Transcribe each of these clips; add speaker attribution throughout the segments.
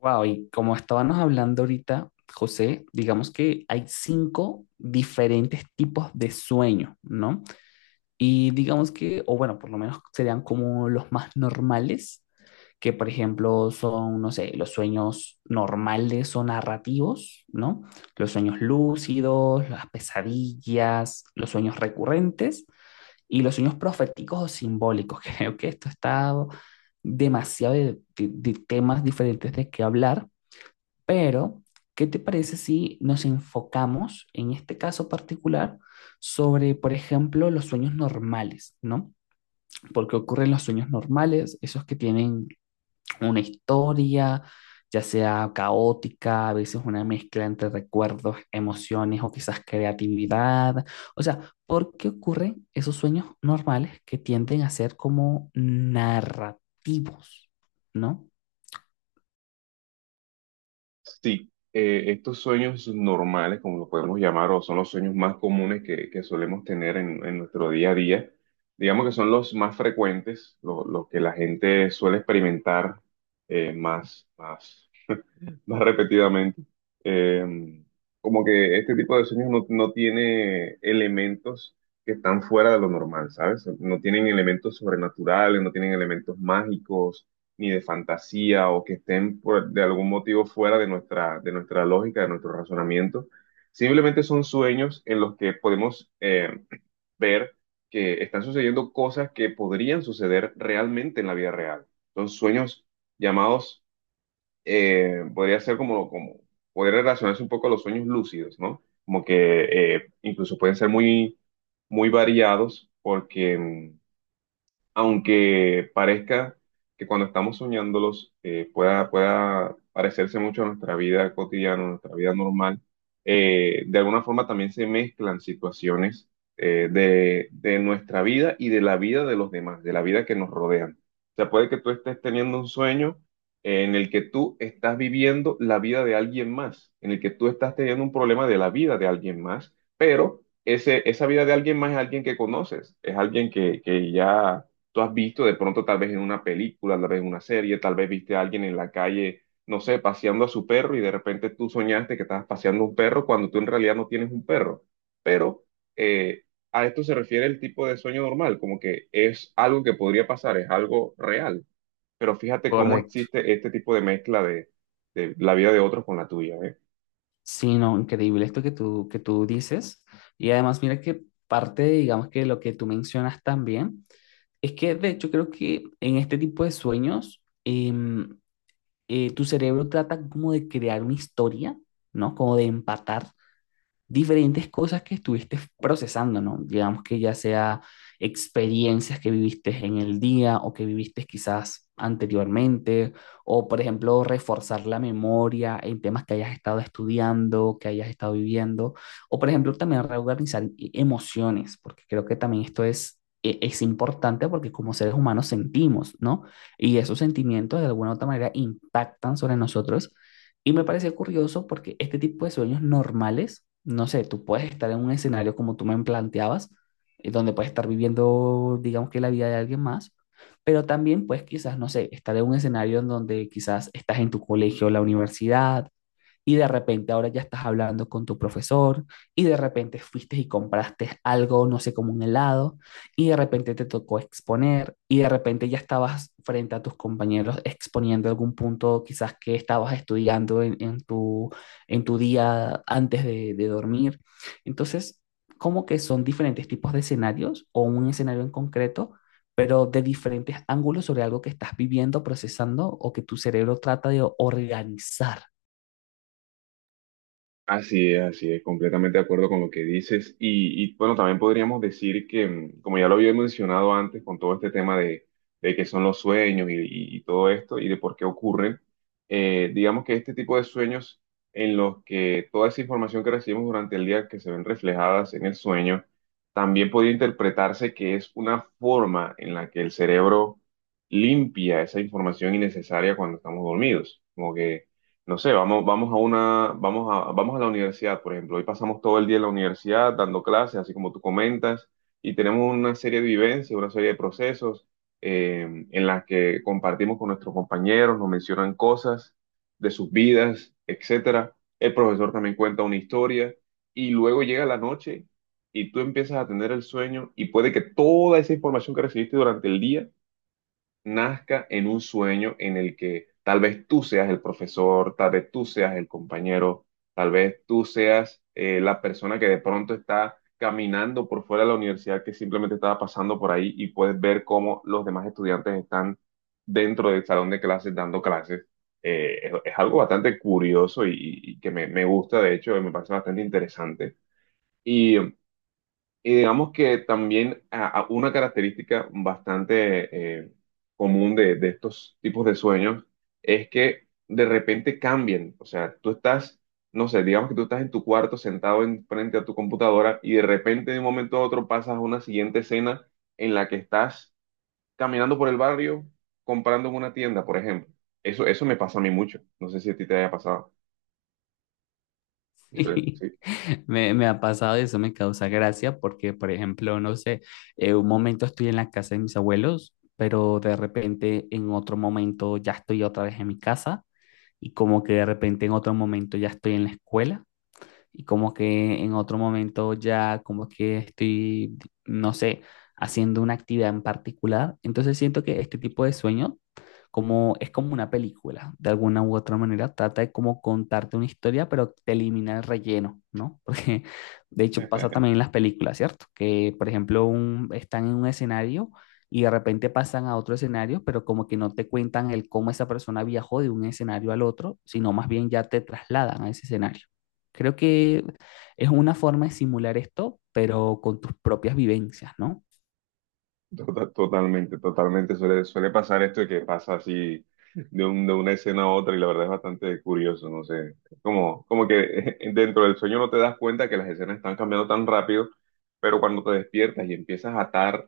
Speaker 1: Wow, y como estábamos hablando ahorita, José, digamos que hay cinco diferentes tipos de sueño, ¿no? Y digamos que, o bueno, por lo menos serían como los más normales, que por ejemplo son, no sé, los sueños normales o narrativos, ¿no? Los sueños lúcidos, las pesadillas, los sueños recurrentes y los sueños proféticos o simbólicos. Creo que esto está demasiado de temas diferentes de qué hablar. Pero, ¿qué te parece si nos enfocamos en este caso particular sobre, por ejemplo, los sueños normales? ¿No? Porque ocurren los sueños normales, esos que tienen una historia, ya sea caótica, a veces una mezcla entre recuerdos, emociones o quizás creatividad. O sea, ¿por qué ocurren esos sueños normales que tienden a ser como narrativos? ¿No?
Speaker 2: Sí, estos sueños normales, como lo podemos llamar, o son los sueños más comunes que solemos tener en nuestro día a día, digamos que son los más frecuentes, los que la gente suele experimentar eh, más, más más repetidamente. Eh, Como que este tipo de sueños no tiene elementos que están fuera de lo normal, ¿sabes? No tienen elementos sobrenaturales, no tienen elementos mágicos, ni de fantasía, o que estén de algún motivo fuera de nuestra lógica, de nuestro razonamiento. Simplemente son sueños en los que podemos ver que están sucediendo cosas que podrían suceder realmente en la vida real. Son sueños llamados podría ser como, como poder relacionarse un poco a los sueños lúcidos, ¿no? Como que incluso pueden ser muy, muy variados porque aunque parezca que cuando estamos soñándolos pueda parecerse mucho a nuestra vida cotidiana, a nuestra vida normal, de alguna forma también se mezclan situaciones de nuestra vida y de la vida de los demás, de la vida que nos rodean. O sea, puede que tú estés teniendo un sueño en el que tú estás viviendo la vida de alguien más, en el que tú estás teniendo un problema de la vida de alguien más, pero esa vida de alguien más es alguien que conoces, es alguien que ya tú has visto de pronto tal vez en una película, tal vez en una serie, tal vez viste a alguien en la calle, no sé, paseando a su perro y de repente tú soñaste que estabas paseando un perro cuando tú en realidad no tienes un perro. Pero eh, a esto se refiere el tipo de sueño normal, como que es algo que podría pasar, es algo real. Pero fíjate cómo
Speaker 1: Correcto.
Speaker 2: existe este tipo de mezcla de la vida de otros con la tuya, ¿eh?
Speaker 1: Sí, no, increíble esto que tú dices. Y además, mira que parte, digamos que lo que tú mencionas también, es que de hecho creo que en este tipo de sueños, tu cerebro trata como de crear una historia, ¿no? Como de empatar diferentes cosas que estuviste procesando, ¿no? Digamos que ya sea experiencias que viviste en el día o que viviste quizás anteriormente, o por ejemplo, reforzar la memoria en temas que hayas estado estudiando, que hayas estado viviendo, o por ejemplo, también reorganizar emociones, porque creo que también esto es importante porque como seres humanos sentimos, ¿no? Y esos sentimientos de alguna u otra manera impactan sobre nosotros y me parece curioso porque este tipo de sueños normales, no sé, tú puedes estar en un escenario como tú me planteabas, donde puedes estar viviendo, digamos que la vida de alguien más, pero también puedes quizás, no sé, estar en un escenario en donde quizás estás en tu colegio o la universidad, y de repente ahora ya estás hablando con tu profesor y de repente fuiste y compraste algo, no sé, como un helado y de repente te tocó exponer y de repente ya estabas frente a tus compañeros exponiendo algún punto quizás que estabas estudiando en tu, en tu día antes de dormir. Entonces, como que son diferentes tipos de escenarios o un escenario en concreto pero de diferentes ángulos sobre algo que estás viviendo, procesando o que tu cerebro trata de organizar.
Speaker 2: Así es, completamente de acuerdo con lo que dices. Y, bueno, también podríamos decir que, como ya lo había mencionado antes, con todo este tema de qué son los sueños y todo esto y de por qué ocurren, digamos que este tipo de sueños en los que toda esa información que recibimos durante el día que se ven reflejadas en el sueño, también podría interpretarse que es una forma en la que el cerebro limpia esa información innecesaria cuando estamos dormidos. Como que no sé, vamos, vamos a una, vamos a, vamos a la universidad, por ejemplo. Hoy pasamos todo el día en la universidad dando clases, así como tú comentas, y tenemos una serie de vivencias, una serie de procesos en las que compartimos con nuestros compañeros, nos mencionan cosas de sus vidas, etcétera. El profesor también cuenta una historia, y luego llega la noche y tú empiezas a tener el sueño, y puede que toda esa información que recibiste durante el día nazca en un sueño en el que tal vez tú seas el profesor, tal vez tú seas el compañero, tal vez tú seas la persona que de pronto está caminando por fuera de la universidad que simplemente estaba pasando por ahí y puedes ver cómo los demás estudiantes están dentro del salón de clases dando clases. Es algo bastante curioso y que me gusta, de hecho, me parece bastante interesante. Y y digamos que también a una característica bastante común de estos tipos de sueños es que de repente cambian. O sea, tú estás, no sé, digamos que tú estás en tu cuarto sentado en frente a tu computadora y de repente de un momento a otro pasas a una siguiente escena en la que estás caminando por el barrio comprando en una tienda, por ejemplo. Eso me pasa a mí mucho. No sé si a ti te haya pasado. Eso es,
Speaker 1: Sí,
Speaker 2: sí.
Speaker 1: me ha pasado y eso me causa gracia porque, por ejemplo, no sé, un momento estoy en la casa de mis abuelos, pero de repente en otro momento ya estoy otra vez en mi casa y como que de repente en otro momento ya estoy en la escuela y como que en otro momento ya como que estoy, no sé, haciendo una actividad en particular. Entonces siento que este tipo de sueño como es como una película, de alguna u otra manera, trata de como contarte una historia, pero te elimina el relleno, ¿no? Porque de hecho pasa también en las películas, ¿cierto? Que por ejemplo están en un escenario y de repente pasan a otro escenario, pero como que no te cuentan el cómo esa persona viajó de un escenario al otro, sino más bien ya te trasladan a ese escenario. Creo que es una forma de simular esto, pero con tus propias vivencias, ¿no?
Speaker 2: Totalmente, totalmente. Suele pasar esto de que pasa así de una escena a otra y la verdad es bastante curioso, no sé. Es como, como que dentro del sueño no te das cuenta que las escenas están cambiando tan rápido, pero cuando te despiertas y empiezas a atar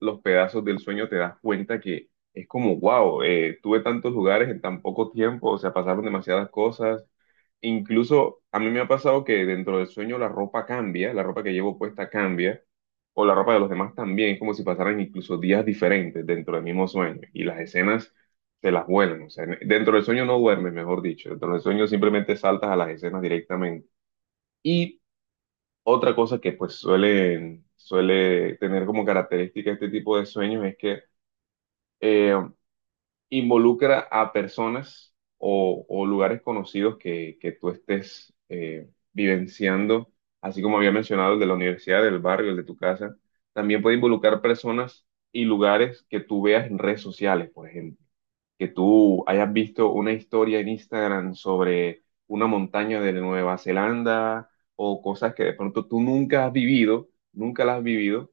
Speaker 2: los pedazos del sueño te das cuenta que es como, wow, tuve tantos lugares en tan poco tiempo, o sea, pasaron demasiadas cosas. Incluso a mí me ha pasado que dentro del sueño la ropa cambia, la ropa que llevo puesta cambia o la ropa de los demás también, es como si pasaran incluso días diferentes dentro del mismo sueño y las escenas se las vuelan, o sea, dentro del sueño no duermes, mejor dicho, dentro del sueño simplemente saltas a las escenas directamente. Y otra cosa que pues suele tener como característica este tipo de sueños es que eh, involucra a personas o lugares conocidos que tú estés vivenciando, así como había mencionado el de la universidad, del barrio, el de tu casa, también puede involucrar personas y lugares que tú veas en redes sociales, por ejemplo que tú hayas visto una historia en Instagram sobre una montaña de Nueva Zelanda o cosas que de pronto tú nunca has vivido, nunca las has vivido,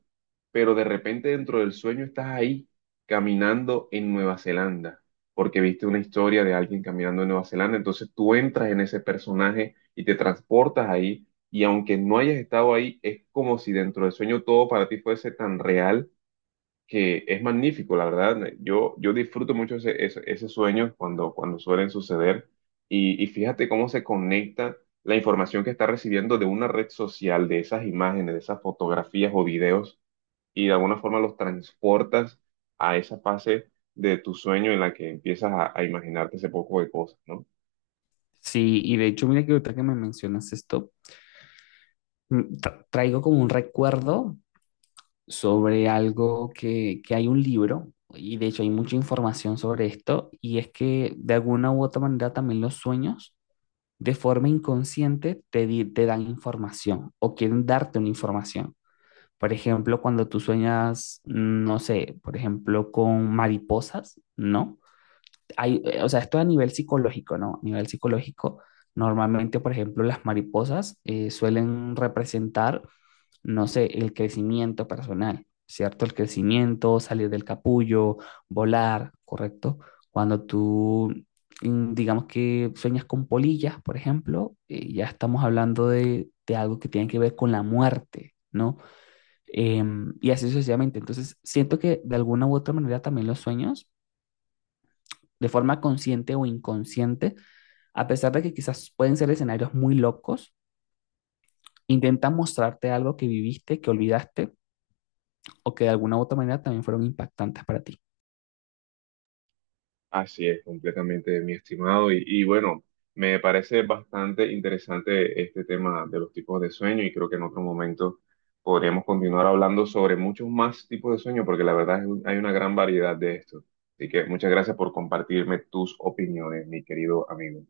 Speaker 2: pero de repente dentro del sueño estás ahí caminando en Nueva Zelanda, porque viste una historia de alguien caminando en Nueva Zelanda, entonces tú entras en ese personaje y te transportas ahí. Y aunque no hayas estado ahí, es como si dentro del sueño todo para ti fuese tan real que es magnífico, la verdad. Yo disfruto mucho ese sueño cuando, cuando suelen suceder y fíjate cómo se conecta la información que está recibiendo de una red social, de esas imágenes, de esas fotografías o videos y de alguna forma los transportas a esa fase de tu sueño en la que empiezas a imaginarte ese poco de cosas, ¿no?
Speaker 1: Sí, y de hecho, mira que ahorita que me mencionas esto, traigo como un recuerdo sobre algo que hay un libro, y de hecho hay mucha información sobre esto, y es que de alguna u otra manera también los sueños de forma inconsciente te dan información o quieren darte una información. Por ejemplo, cuando tú sueñas, no sé, por ejemplo, con mariposas, ¿no? Hay, o sea, esto a nivel psicológico, ¿no? A nivel psicológico, normalmente, por ejemplo, las mariposas suelen representar, no sé, el crecimiento personal, ¿cierto? El crecimiento, salir del capullo, volar, ¿correcto? Cuando tú, digamos que sueñas con polillas, por ejemplo, ya estamos hablando de algo que tiene que ver con la muerte, ¿no? Y así sucesivamente. Entonces, siento que de alguna u otra manera también los sueños de forma consciente o inconsciente, a pesar de que quizás pueden ser escenarios muy locos, intentan mostrarte algo que viviste, que olvidaste o que de alguna u otra manera también fueron impactantes para ti.
Speaker 2: Así es, completamente, mi estimado. Y bueno, me parece bastante interesante este tema de los tipos de sueño y creo que en otro momento podríamos continuar hablando sobre muchos más tipos de sueño porque la verdad hay una gran variedad de esto. Así que muchas gracias por compartirme tus opiniones, mi querido amigo.